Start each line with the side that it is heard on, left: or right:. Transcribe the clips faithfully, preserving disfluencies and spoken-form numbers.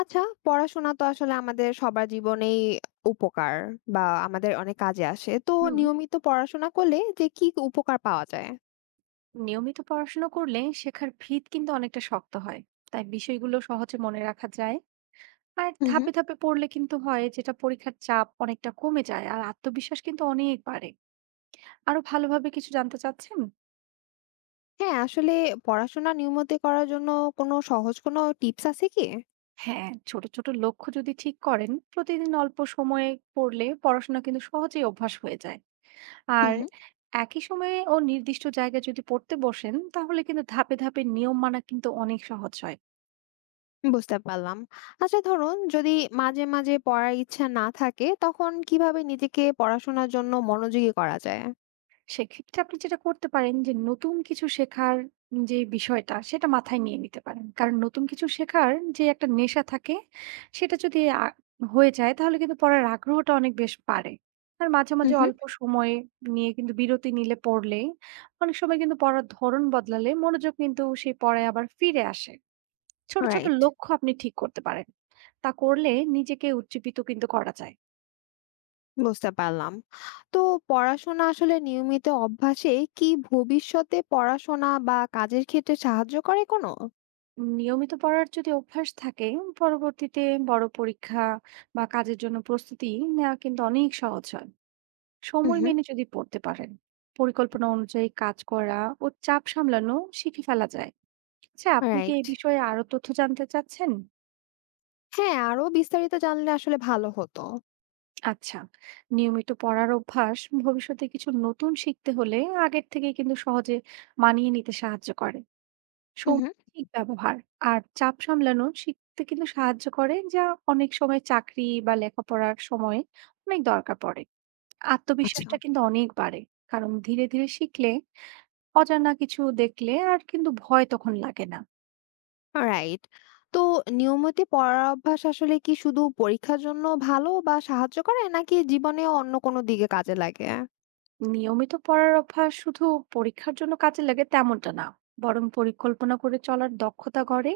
left: আচ্ছা, পড়াশোনা তো আসলে আমাদের সবার জীবনেই উপকার বা আমাদের অনেক কাজে আসে। তো
right: হুম।
left: নিয়মিত পড়াশোনা করলে যে কি উপকার পাওয়া যায়?
right: নিয়মিত পড়াশোনা করলে শেখার ভিত কিন্তু অনেকটা শক্ত হয়, তাই বিষয়গুলো সহজে মনে রাখা যায়। আর
left: হু, হু।
right: ধাপে ধাপে পড়লে কিন্তু হয় যেটা, পরীক্ষার চাপ অনেকটা কমে যায় আর আত্মবিশ্বাস কিন্তু অনেক বাড়ে। আরো ভালোভাবে কিছু জানতে চাচ্ছেন?
left: হ্যাঁ, আসলে পড়াশোনা নিয়মিত করার জন্য কোনো সহজ কোনো টিপস আছে কি?
right: হ্যাঁ, ছোট ছোট লক্ষ্য যদি ঠিক করেন, প্রতিদিন অল্প সময়ে পড়লে পড়াশোনা কিন্তু সহজেই অভ্যাস হয়ে যায়।
left: হু,
right: আর
left: হু।
right: একই সময়ে ও নির্দিষ্ট জায়গায় যদি পড়তে বসেন তাহলে কিন্তু ধাপে ধাপে নিয়ম মানা কিন্তু অনেক সহজ হয়।
left: বুঝতে পারলাম। আচ্ছা ধরুন যদি মাঝে, মাঝে পড়ার ইচ্ছা না থাকে তখন কিভাবে নিজেকে পড়াশোনার জন্য মনোযোগী করা যায়?
right: সেক্ষেত্রে আপনি যেটা করতে পারেন যে নতুন কিছু শেখার যে বিষয়টা, সেটা মাথায় নিয়ে নিতে পারেন। কারণ নতুন কিছু শেখার যে একটা নেশা থাকে, সেটা যদি আ হয়ে যায় তাহলে কিন্তু পড়ার আগ্রহটা অনেক বেশ বাড়ে। আর মাঝে,
left: হু,
right: মাঝে
left: হু।
right: অল্প সময় নিয়ে কিন্তু বিরতি নিলে পড়লে, অনেক সময় কিন্তু পড়ার ধরন বদলালে মনোযোগ কিন্তু সেই পড়ায় আবার ফিরে আসে। ছোট, ছোট
left: রাইট।
right: লক্ষ্য আপনি ঠিক করতে পারেন। তা করলে নিজেকে উজ্জীবিত কিন্তু করা যায়।
left: বুঝতে পারলাম। তো পড়াশোনা আসলে নিয়মিত অভ্যাসে কি ভবিষ্যতে পড়াশোনা বা কাজের ক্ষেত্রে সাহায্য করে কোনো?
right: নিয়মিত পড়ার যদি অভ্যাস থাকে, পরবর্তীতে বড় পরীক্ষা বা কাজের জন্য প্রস্তুতি নেওয়া কিন্তু অনেক সহজ হয়।
left: হুম,
right: সময়
left: হুম।
right: মেনে যদি পড়তে পারেন, পরিকল্পনা অনুযায়ী কাজ করা ও চাপ সামলানো শিখে ফেলা যায়। আচ্ছা, আপনি কি
left: রাইট।
right: এই বিষয়ে আরো তথ্য জানতে চাচ্ছেন?
left: হ্যাঁ, আরো বিস্তারিত জানলে আসলে ভালো হতো।
right: আচ্ছা, নিয়মিত পড়ার অভ্যাস ভবিষ্যতে কিছু নতুন শিখতে হলে আগের থেকে কিন্তু সহজে মানিয়ে নিতে সাহায্য করে।
left: হুম,
right: সময়
left: হুম।
right: ঠিক ব্যবহার আর চাপ সামলানো শিখতে কিন্তু সাহায্য করে, যা অনেক সময় চাকরি বা লেখাপড়ার সময়ে অনেক দরকার পড়ে।
left: আচ্ছা,
right: আত্মবিশ্বাসটা কিন্তু অনেক বাড়ে, কারণ ধীরে ধীরে শিখলে অজানা কিছু দেখলে আর কিন্তু ভয় তখন লাগে না।
left: রাইট। তো নিয়মিত পড়ার অভ্যাস আসলে কি শুধু পরীক্ষার জন্য ভালো বা সাহায্য করে নাকি জীবনে অন্য কোনো দিকে কাজে লাগে?
right: নিয়মিত পড়ার অভ্যাস শুধু পরীক্ষার জন্য কাজে লাগে তেমনটা না, বরং পরিকল্পনা করে চলার দক্ষতা গড়ে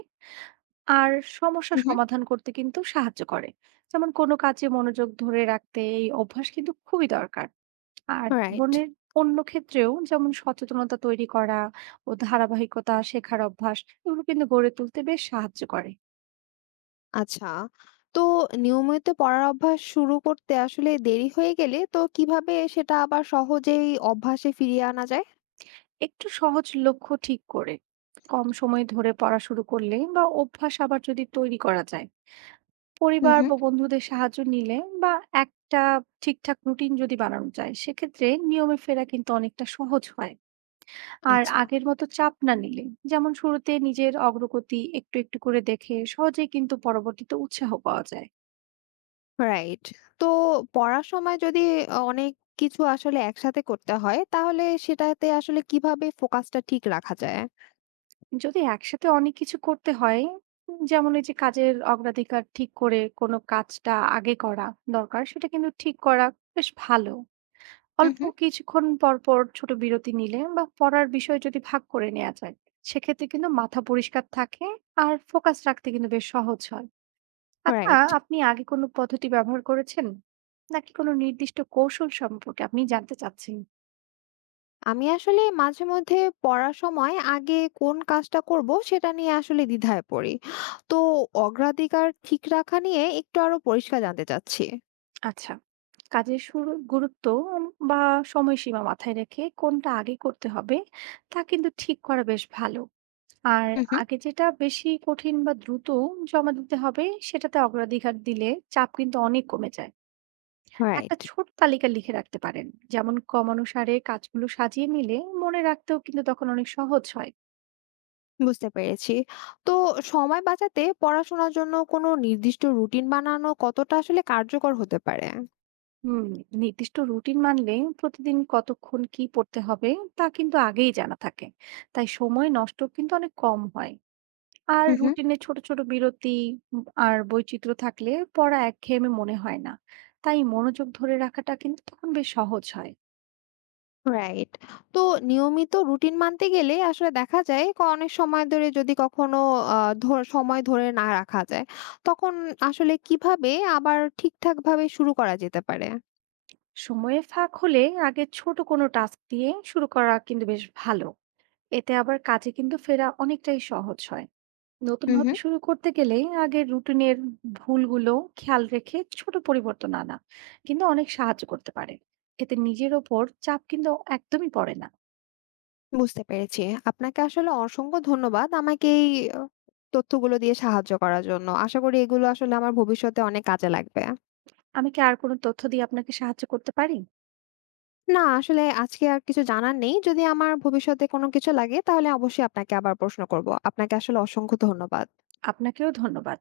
right: আর সমস্যা
left: হুম, হুম।
right: সমাধান করতে কিন্তু সাহায্য করে। যেমন কোনো কাজে মনোযোগ ধরে রাখতে এই অভ্যাস কিন্তু খুবই দরকার। আর
left: রাইট।
right: জীবনের অন্য ক্ষেত্রেও যেমন সচেতনতা তৈরি করা ও ধারাবাহিকতা শেখার অভ্যাস, এগুলো কিন্তু গড়ে তুলতে বেশ সাহায্য করে।
left: আচ্ছা। তো নিয়মিত পড়ার অভ্যাস শুরু করতে আসলে দেরি হয়ে গেলে তো কিভাবে সেটা আবার সহজেই অভ্যাসে ফিরিয়ে আনা যায়?
right: একটু সহজ লক্ষ্য ঠিক করে কম সময় ধরে পড়া শুরু করলে বা অভ্যাস আবার যদি তৈরি করা যায়,
left: হুম
right: পরিবার
left: হুম।
right: বা বন্ধুদের সাহায্য নিলে বা একটা ঠিকঠাক রুটিন যদি বানানো যায়, সেক্ষেত্রে নিয়মে ফেরা কিন্তু অনেকটা সহজ হয়। আর
left: আচ্ছা,
right: আগের মতো চাপ না নিলে, যেমন শুরুতে নিজের অগ্রগতি একটু একটু করে দেখে সহজেই কিন্তু পরবর্তীতে উৎসাহ পাওয়া যায়।
left: রাইট। তো পড়ার সময় যদি অনেক কিছু আসলে একসাথে করতে হয় তাহলে সেটাতে আসলে কিভাবে ফোকাসটা ঠিক রাখা যায়?
right: যদি একসাথে অনেক কিছু করতে হয়, উম, যেমন এই যে কাজের অগ্রাধিকার ঠিক করে কোনো কাজটা আগে করা দরকার, সেটা কিন্তু ঠিক করা বেশ ভালো।
left: হুম
right: অল্প
left: হুম।
right: কিছুক্ষণ পর পর ছোট বিরতি নিলে বা পড়ার বিষয় যদি ভাগ করে নেওয়া যায়, সেক্ষেত্রে কিন্তু মাথা পরিষ্কার থাকে আর ফোকাস রাখতে কিন্তু বেশ সহজ হয়। আচ্ছা,
left: রাইট।
right: আপনি আগে কোনো পদ্ধতি ব্যবহার করেছেন, নাকি কোনো নির্দিষ্ট কৌশল সম্পর্কে আপনি জানতে চাচ্ছেন?
left: আমি আসলে মাঝে মধ্যে পড়ার সময় আগে কোন কাজটা করব সেটা নিয়ে আসলে দ্বিধায় পড়ি। তো অগ্রাধিকার ঠিক রাখা নিয়ে একটু আরো পরিষ্কার জানতে চাচ্ছি।
right: আচ্ছা, কাজের শুরু গুরুত্ব বা সময়সীমা মাথায় রেখে কোনটা আগে করতে হবে তা কিন্তু ঠিক করা বেশ ভালো। আর আগে যেটা বেশি কঠিন বা দ্রুত জমা দিতে হবে সেটাতে অগ্রাধিকার দিলে চাপ কিন্তু অনেক কমে যায়। একটা
left: রাইট।
right: ছোট তালিকা লিখে রাখতে পারেন, যেমন ক্রমানুসারে কাজগুলো সাজিয়ে নিলে মনে রাখতেও কিন্তু তখন অনেক সহজ হয়।
left: বুঝতে পেরেছি। তো সময় বাঁচাতে পড়াশোনার জন্য কোনো নির্দিষ্ট রুটিন বানানো কতটা আসলে কার্যকর হতে পারে?
right: হুম, নির্দিষ্ট রুটিন মানলে প্রতিদিন কতক্ষণ কি পড়তে হবে তা কিন্তু আগেই জানা থাকে, তাই সময় নষ্ট কিন্তু অনেক কম হয়। আর
left: হুম হুম।
right: রুটিনে ছোট, ছোট বিরতি উম আর বৈচিত্র্য থাকলে পড়া একঘেয়েমি মনে হয় না। তাই মনোযোগ ধরে রাখাটা কিন্তু তখন বেশ সহজ হয়।
left: রাইট। তো নিয়মিত রুটিন মানতে গেলে আসলে দেখা যায় ক অনেক সময় ধরে যদি কখনো আ ধর সময় ধরে না রাখা যায়, তখন আসলে কিভাবে আবার ঠিকঠাকভাবে শুরু করা যেতে পারে?
right: সময়ে ফাঁক হলে আগে ছোট কোনো টাস্ক দিয়ে শুরু করা কিন্তু বেশ ভালো। এতে আবার কাজে কিন্তু ফেরা অনেকটাই সহজ হয়।
left: হুম
right: নতুনভাবে
left: হুম।
right: শুরু করতে গেলে আগে রুটিনের ভুলগুলো খেয়াল রেখে ছোট পরিবর্তন আনা কিন্তু অনেক সাহায্য করতে পারে। এতে নিজের ওপর চাপ কিন্তু একদমই পড়ে না।
left: বুঝতে পেরেছি। আপনাকে আসলে অসংখ্য ধন্যবাদ আমাকে এই আহ, তথ্যগুলো দিয়ে সাহায্য করার জন্য। আশা করি এগুলো আসলে আমার ভবিষ্যতে অনেক কাজে লাগবে।
right: আমি কি আর কোনো তথ্য দিয়ে আপনাকে সাহায্য করতে পারি?
left: না আসলে আজকে আর কিছু জানার নেই। যদি আমার ভবিষ্যতে কোনো কিছু লাগে তাহলে অবশ্যই আপনাকে আবার প্রশ্ন করব। আপনাকে আসলে অসংখ্য ধন্যবাদ।
right: আপনাকেও ধন্যবাদ।